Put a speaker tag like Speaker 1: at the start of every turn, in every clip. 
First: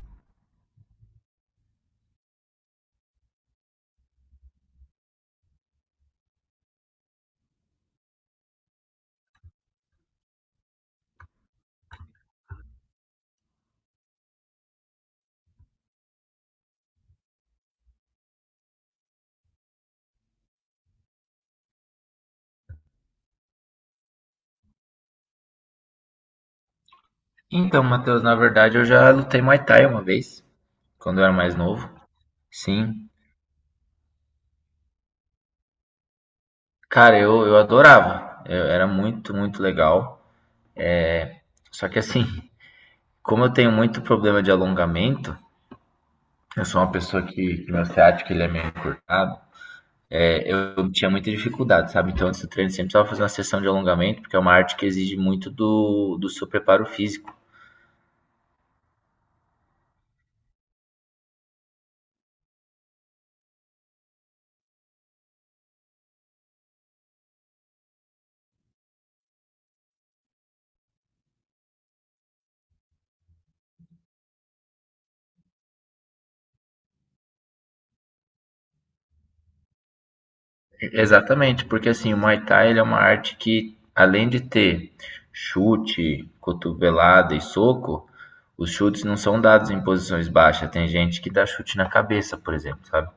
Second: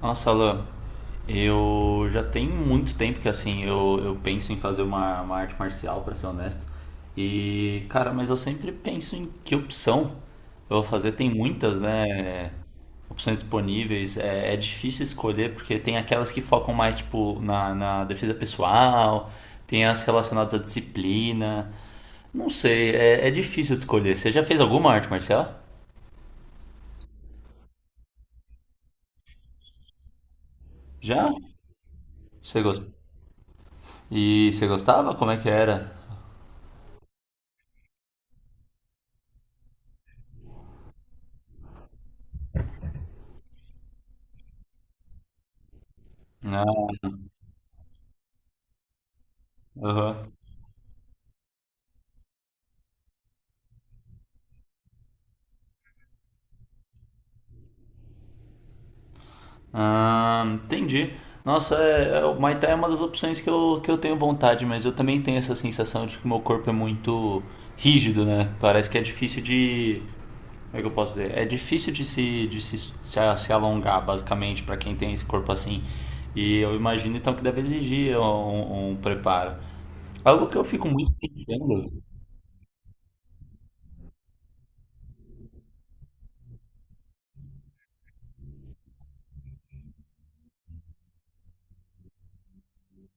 Speaker 1: Nossa, Alan, eu já tem muito tempo que assim eu penso em fazer uma arte marcial, pra ser honesto. E, cara, mas eu sempre penso em que opção eu vou fazer. Tem muitas, né? Opções disponíveis. É difícil escolher porque tem aquelas que focam mais tipo na defesa pessoal, tem as relacionadas à disciplina. Não sei, é difícil de escolher. Você já fez alguma arte marcial?
Speaker 2: Então, Matheus, na verdade eu já lutei Muay Thai uma vez, quando eu
Speaker 1: Já?
Speaker 2: era mais novo.
Speaker 1: Você gostou?
Speaker 2: Sim.
Speaker 1: E você gostava? Como é que era?
Speaker 2: Cara, eu adorava. Era muito, muito legal. Só que assim, como eu tenho muito problema de alongamento,
Speaker 1: Né?
Speaker 2: eu sou uma pessoa que meu ciático ele é meio encurtado,
Speaker 1: Aham.
Speaker 2: eu tinha muita dificuldade, sabe? Então antes do treino sempre precisava fazer uma sessão de alongamento, porque é uma arte que exige muito do seu preparo físico.
Speaker 1: Ah, entendi. Nossa, é, é, o Muay Thai é uma das opções que eu tenho vontade, mas eu também tenho essa sensação de que meu corpo é muito rígido, né? Parece que é difícil de. Como é que eu posso dizer? É difícil de se, se, a- se alongar, basicamente, pra quem tem esse corpo assim. E eu imagino então que deve exigir um, um preparo. Algo que eu fico muito
Speaker 2: Exatamente, porque
Speaker 1: pensando.
Speaker 2: assim, o Muay Thai ele é uma arte que, além de ter chute, cotovelada e soco, os chutes não são dados em posições baixas. Tem gente que dá chute na cabeça, por exemplo, sabe?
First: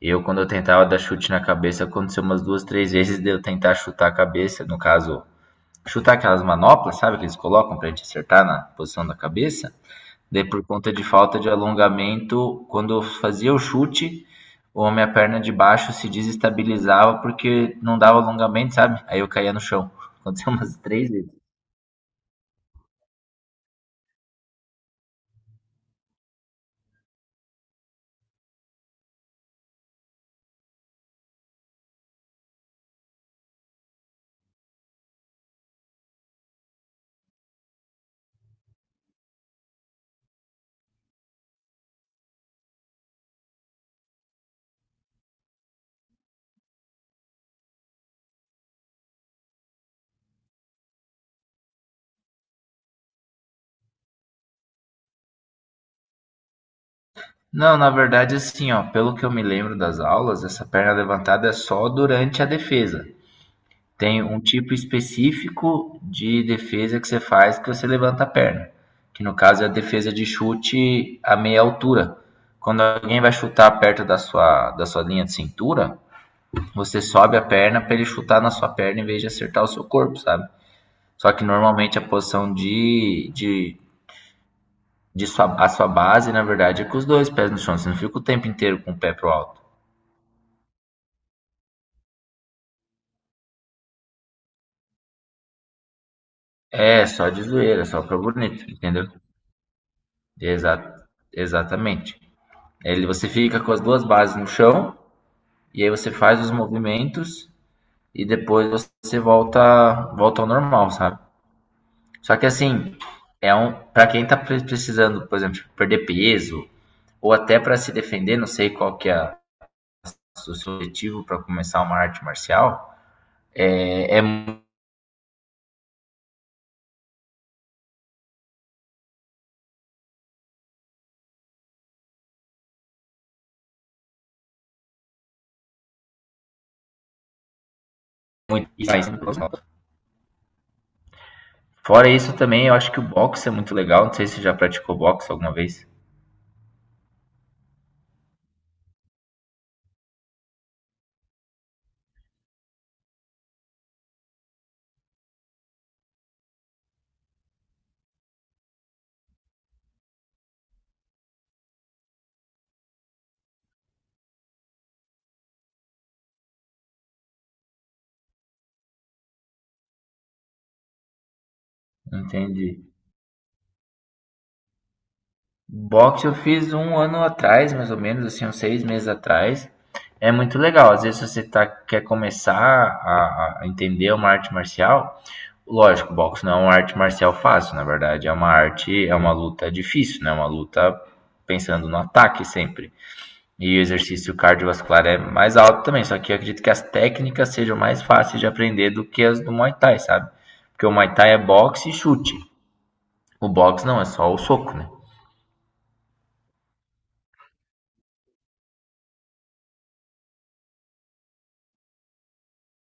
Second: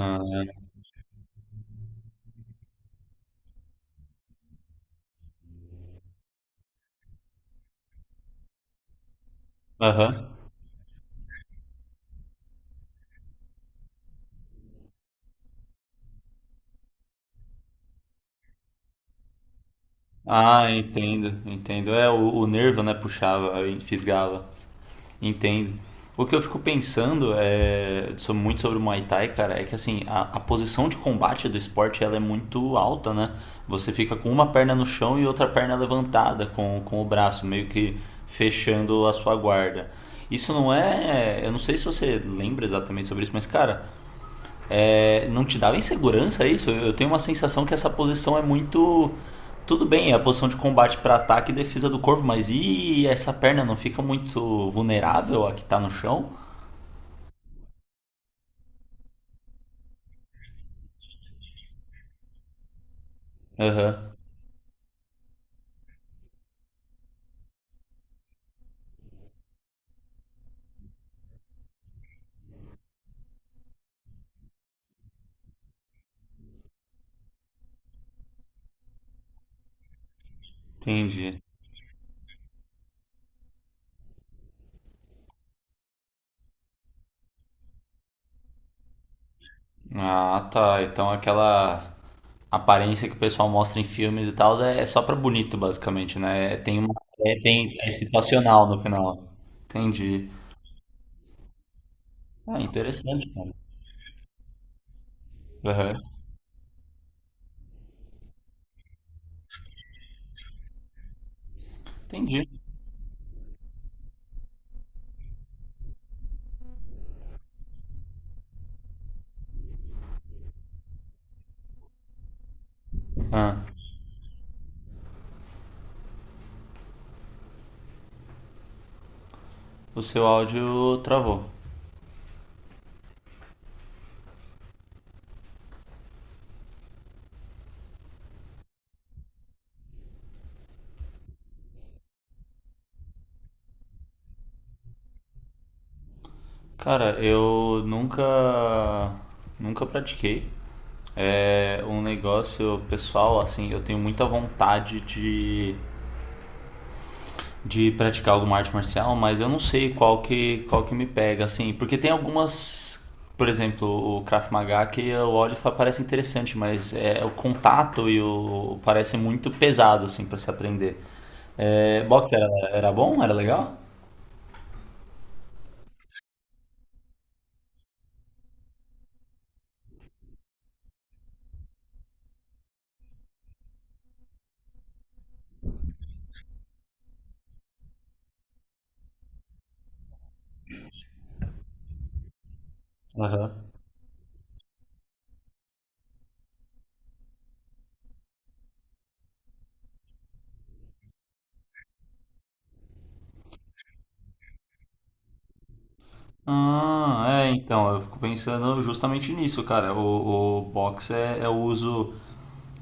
Speaker 2: Eu, quando eu tentava dar chute na cabeça, aconteceu umas duas, três vezes de eu tentar chutar a cabeça, no caso, chutar aquelas manoplas, sabe, que eles colocam pra gente acertar na posição da cabeça.
Speaker 1: aham.
Speaker 2: Daí, por conta de falta de alongamento, quando eu fazia o chute, ou a minha perna de baixo se desestabilizava porque não dava alongamento, sabe? Aí eu caía no chão. Aconteceu
Speaker 1: Ah,
Speaker 2: umas três vezes.
Speaker 1: entendo, entendo. É, o nervo, né, puxava, fisgava. Entendo. O que eu fico pensando é, sobre- muito sobre o Muay Thai, cara, é que assim, a posição de combate do esporte ela é muito alta, né? Você fica com uma perna no chão e outra perna levantada com o braço, meio que fechando a sua guarda. Isso não é. Eu não sei se você lembra exatamente sobre isso, mas, cara, é, não te dava insegurança isso? Eu tenho uma sensação que essa posição é muito. Tudo bem, é a posição de combate para ataque e defesa do corpo, mas e essa perna não fica muito vulnerável a que tá no chão?
Speaker 2: Não, na verdade, assim, ó, pelo que eu me lembro das aulas, essa perna levantada é só durante a defesa.
Speaker 1: Aham,
Speaker 2: Tem um tipo específico de defesa que você faz que você levanta a perna, que no caso é a defesa de chute a meia altura. Quando alguém vai chutar perto da sua linha de cintura, você sobe a perna para ele chutar na sua perna em vez de acertar o seu corpo, sabe? Só
Speaker 1: entendi.
Speaker 2: que normalmente a posição de a sua base, na verdade, é com os dois pés no chão. Você não fica o tempo inteiro com o pé pro alto.
Speaker 1: Ah, tá. Então aquela aparência que o pessoal mostra em filmes e tal é é só pra bonito, basicamente, né? Tem uma.
Speaker 2: É, só
Speaker 1: É,
Speaker 2: de
Speaker 1: tem,
Speaker 2: zoeira,
Speaker 1: é
Speaker 2: só pra
Speaker 1: situacional
Speaker 2: bonito,
Speaker 1: no
Speaker 2: entendeu?
Speaker 1: final. Entendi.
Speaker 2: Exa Exatamente.
Speaker 1: Ah,
Speaker 2: Ele,
Speaker 1: interessante,
Speaker 2: você
Speaker 1: cara.
Speaker 2: fica com as duas bases no chão, e aí
Speaker 1: Aham,
Speaker 2: você faz os movimentos, e depois você volta, volta ao normal, sabe? Só que
Speaker 1: entendi.
Speaker 2: assim, é um, pra quem tá precisando, por exemplo, perder peso, ou até para se defender, não sei qual que é o seu objetivo para começar uma arte marcial,
Speaker 1: Ah,
Speaker 2: é, é
Speaker 1: o seu áudio travou.
Speaker 2: Fora isso também, eu acho que o boxe é muito legal. Não sei se você já praticou boxe alguma vez.
Speaker 1: Cara, eu nunca pratiquei. É um negócio pessoal, assim, eu tenho muita vontade de praticar alguma arte marcial, mas eu não sei qual que me pega, assim, porque tem algumas, por exemplo, o Krav Maga que eu olho e falo, parece interessante, mas é, o contato e o parece muito pesado, assim, para se aprender. É, boxe era,
Speaker 2: Entendi.
Speaker 1: era bom? Era legal?
Speaker 2: Boxe eu fiz um ano atrás, mais ou menos, assim, uns seis meses atrás. É muito legal. Às vezes você tá, quer começar a entender uma arte marcial. Lógico, boxe não é uma arte marcial fácil, na verdade. É uma arte, é uma luta difícil, né? É uma luta pensando no ataque sempre.
Speaker 1: Aham.
Speaker 2: E o exercício cardiovascular é mais alto também, só que eu acredito que as técnicas sejam mais fáceis de aprender do que as do Muay Thai, sabe? Porque o Muay Thai é boxe e chute. O boxe não, é só o soco, né?
Speaker 1: Ah, é, então, eu fico pensando justamente nisso, cara. O box é, é o uso,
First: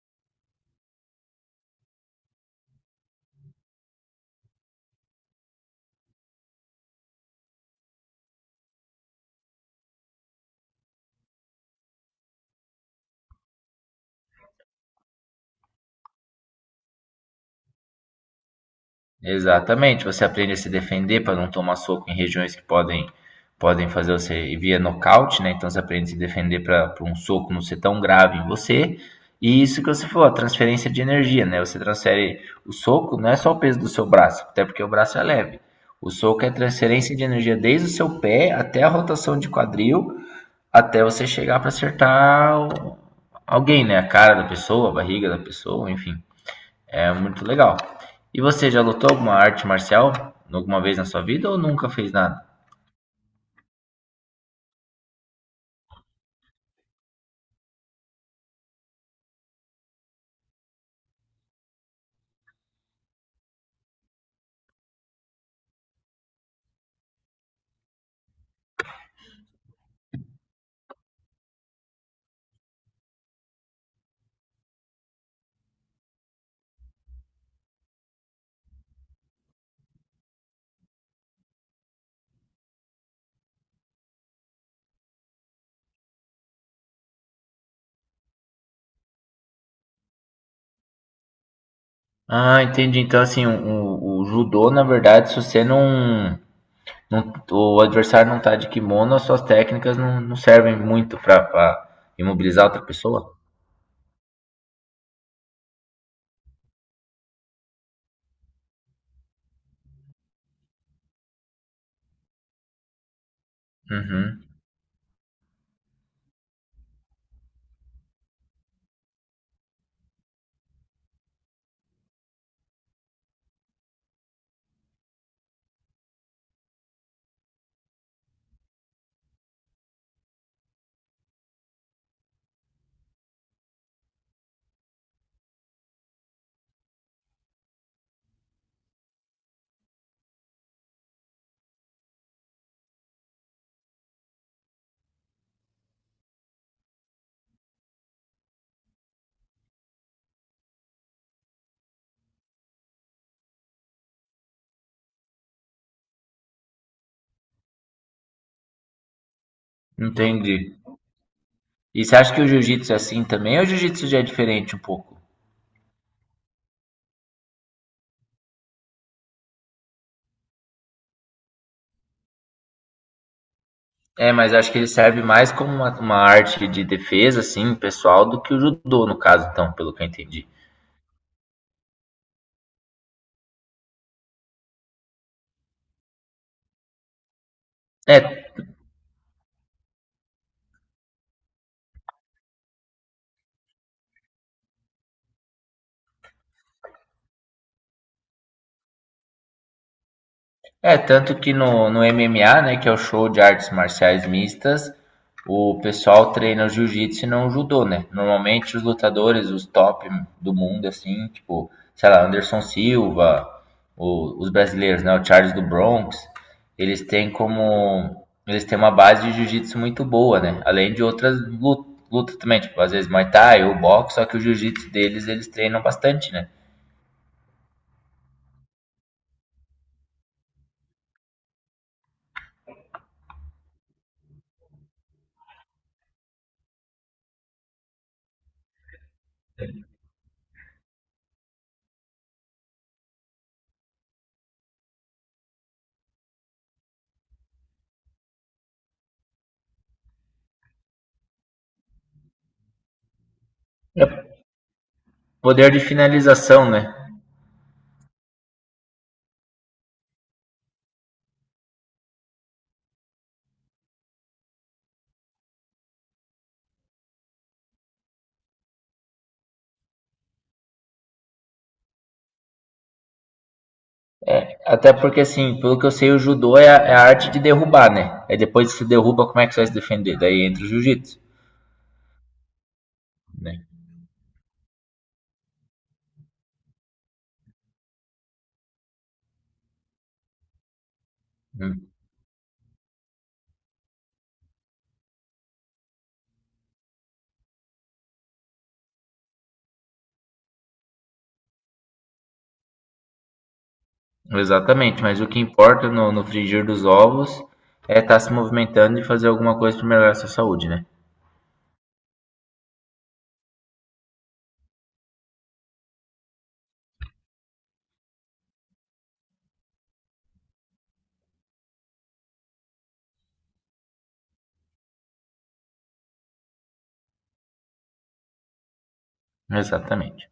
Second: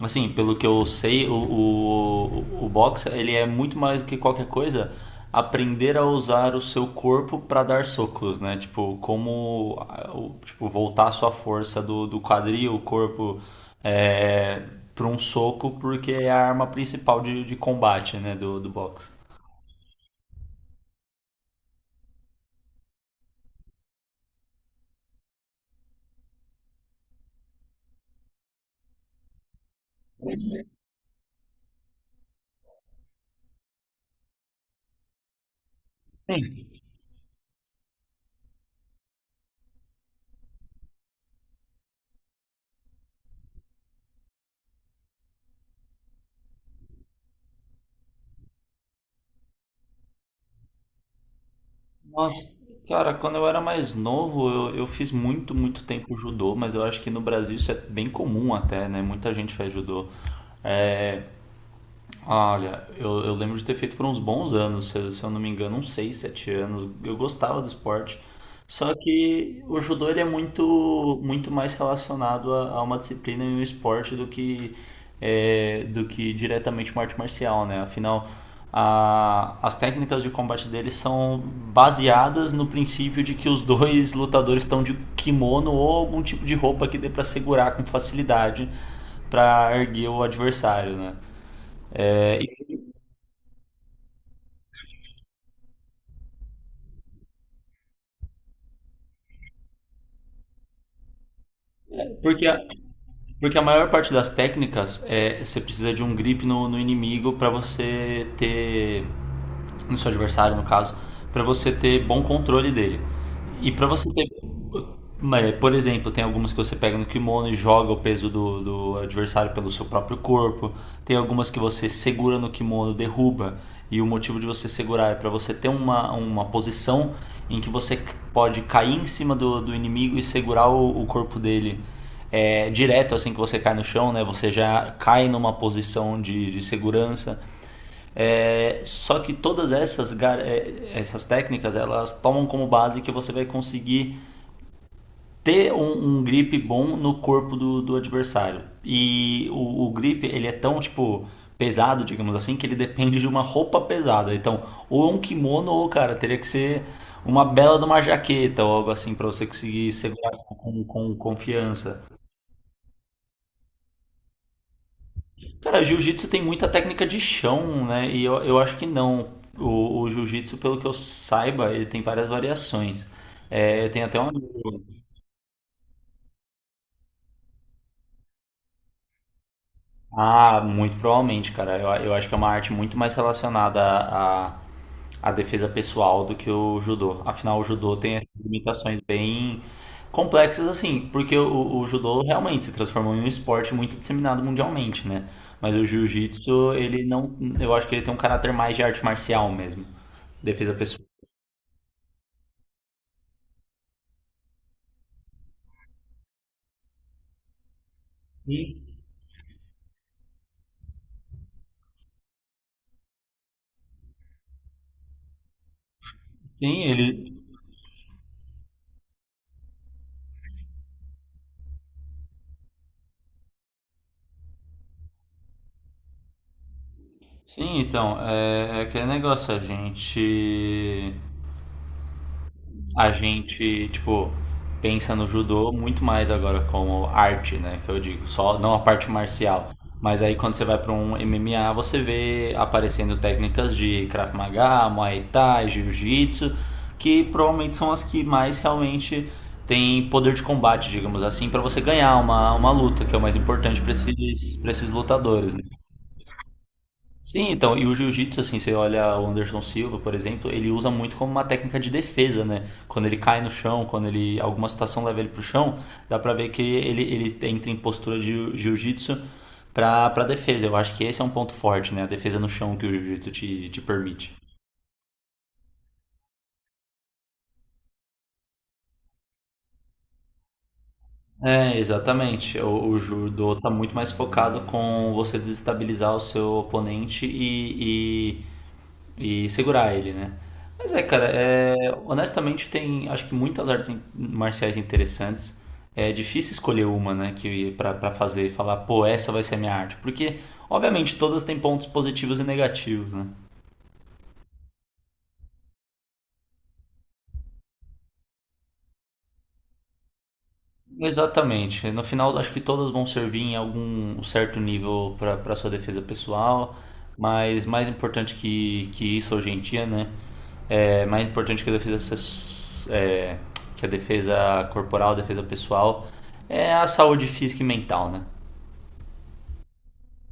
Speaker 1: assim, pelo que eu sei, o box, ele é muito mais do que qualquer coisa, aprender a usar o seu corpo para dar socos, né? Tipo, como, ah, o- tipo, voltar a sua força do, do quadril, o corpo, é, para um soco, porque é a arma principal de combate, né, do, do boxe.
Speaker 2: Exatamente, você aprende a se defender para não tomar soco em regiões que podem fazer você via nocaute, né? Então você aprende a se defender para um soco não ser tão grave em você. E isso que você falou, a transferência de energia, né? Você transfere o soco, não é só o peso do seu braço, até porque o braço é leve. O soco é transferência de energia desde o seu pé até a rotação de quadril, até você chegar para acertar alguém, né? A cara da pessoa, a barriga da pessoa, enfim. É muito legal. E você já lutou alguma arte marcial alguma vez na sua vida ou nunca fez nada?
Speaker 1: Nossa, cara, quando eu era mais novo, eu fiz muito tempo judô, mas eu acho que no Brasil isso é bem comum até, né? Muita gente faz judô. É, ah, olha, eu lembro de ter feito por uns bons anos, se, eu se eu não me engano, uns 6, 7 anos. Eu gostava do esporte. Só que o judô ele é muito mais relacionado a uma disciplina e um esporte do que, é, do que diretamente uma arte marcial, né? Afinal, a- as técnicas de combate deles são baseadas no princípio de que os dois lutadores estão de kimono ou algum tipo de roupa que dê para segurar com facilidade para erguer o adversário, né? É,
Speaker 2: Ah, entendi. Então, assim, o judô, na verdade, se você não, o adversário não tá de kimono, as suas técnicas não, não servem muito para
Speaker 1: porque a,
Speaker 2: imobilizar outra pessoa?
Speaker 1: porque a maior parte das técnicas é você precisa de um grip no inimigo para você ter. No seu adversário, no caso, para você ter bom controle dele. E para você ter.
Speaker 2: Uhum,
Speaker 1: É, por exemplo, tem algumas que você pega no kimono e joga o peso do adversário pelo seu próprio corpo. Tem algumas que você segura no kimono, derruba. E o motivo de você segurar é para você ter uma posição em que você c- pode cair em cima do inimigo e segurar o corpo dele é, direto assim que você cai no chão, né? Você já cai numa posição de segurança. É, só que todas essas, essas técnicas, elas tomam como base que você vai conseguir ter um, um grip bom no corpo do adversário. E o grip, ele é tão, tipo, pesado, digamos assim, que ele depende de uma roupa pesada. Então, ou um kimono, ou, cara, teria que ser uma bela de uma jaqueta ou algo assim para você conseguir segurar com,
Speaker 2: entendi.
Speaker 1: com, com confiança.
Speaker 2: E você acha que o jiu-jitsu é assim também ou o jiu-jitsu já é diferente um pouco?
Speaker 1: Cara, jiu-jitsu tem muita técnica de chão, né? E eu acho que não. O jiu-jitsu, pelo que eu saiba, ele tem várias variações. É, eu tenho até um
Speaker 2: É,
Speaker 1: amigo.
Speaker 2: mas acho que ele serve mais como uma arte de defesa, assim, pessoal, do que o judô, no caso, então, pelo que eu entendi.
Speaker 1: Ah, muito provavelmente, cara. Eu acho que é uma arte muito mais relacionada à, à, defesa pessoal do que o judô. Afinal, o judô tem essas
Speaker 2: É,
Speaker 1: limitações bem complexas, assim, porque o judô realmente se transformou em um esporte muito disseminado mundialmente, né? Mas o jiu-jitsu, ele não. Eu acho que ele tem um caráter mais de arte marcial mesmo. Defesa pessoal.
Speaker 2: Tanto que no, no MMA, né, que é o show de artes marciais mistas, o pessoal treina o jiu-jitsu e não o judô, né? Normalmente
Speaker 1: Sim,
Speaker 2: os lutadores, os top do mundo, assim, tipo, sei lá, Anderson Silva, os brasileiros, né, o Charles do Bronx,
Speaker 1: sim,
Speaker 2: eles têm
Speaker 1: ele.
Speaker 2: como... Eles têm uma base de jiu-jitsu muito boa, né? Além de outras lutas, lutas também, tipo, às vezes Muay Thai ou boxe, só que o jiu-jitsu deles, eles treinam bastante, né?
Speaker 1: Sim, então, é, é aquele negócio, a gente. A gente, tipo, pensa no judô muito mais agora como arte, né? Que eu digo, só não a parte marcial. Mas aí quando você vai para um MMA, você vê aparecendo técnicas de Krav Maga, Muay Thai, Jiu-Jitsu, que provavelmente são as que mais realmente têm poder de combate, digamos assim, para você ganhar uma luta, que é o mais importante
Speaker 2: É
Speaker 1: para esses lutadores, né?
Speaker 2: poder de finalização, né?
Speaker 1: Sim, então, e o jiu-jitsu, assim, você olha o Anderson Silva, por exemplo, ele usa muito como uma técnica de defesa, né? Quando ele cai no chão, quando ele alguma situação leva ele pro chão, dá pra ver que ele entra em postura de jiu- jiu-jitsu pra, pra defesa. Eu acho que esse é um ponto forte, né? A defesa no chão que o jiu-jitsu te, te permite.
Speaker 2: Até porque, assim, pelo que eu sei, o judô é a, é a arte de derrubar, né? É depois que se derruba, como é que você vai se defender? Daí entra o jiu-jitsu,
Speaker 1: É, exatamente. O judô
Speaker 2: né?
Speaker 1: tá muito mais focado com você desestabilizar o seu oponente e segurar ele, né? Mas é, cara,
Speaker 2: Hum.
Speaker 1: é, honestamente tem, acho que muitas artes in- marciais interessantes. É difícil escolher uma, né, que para fazer, falar, pô, essa vai ser a minha arte, porque obviamente todas têm pontos positivos e negativos, né?
Speaker 2: Exatamente, mas o que importa no frigir dos ovos é estar se movimentando e fazer alguma coisa para melhorar a sua saúde, né?
Speaker 1: Exatamente. No final, acho que todas vão servir em algum certo nível para sua defesa pessoal, mas mais importante que isso hoje em dia, né? É mais importante que a defesa se- é, que a defesa corporal, a defesa pessoal, é a saúde física e mental, né?
Speaker 2: Exatamente.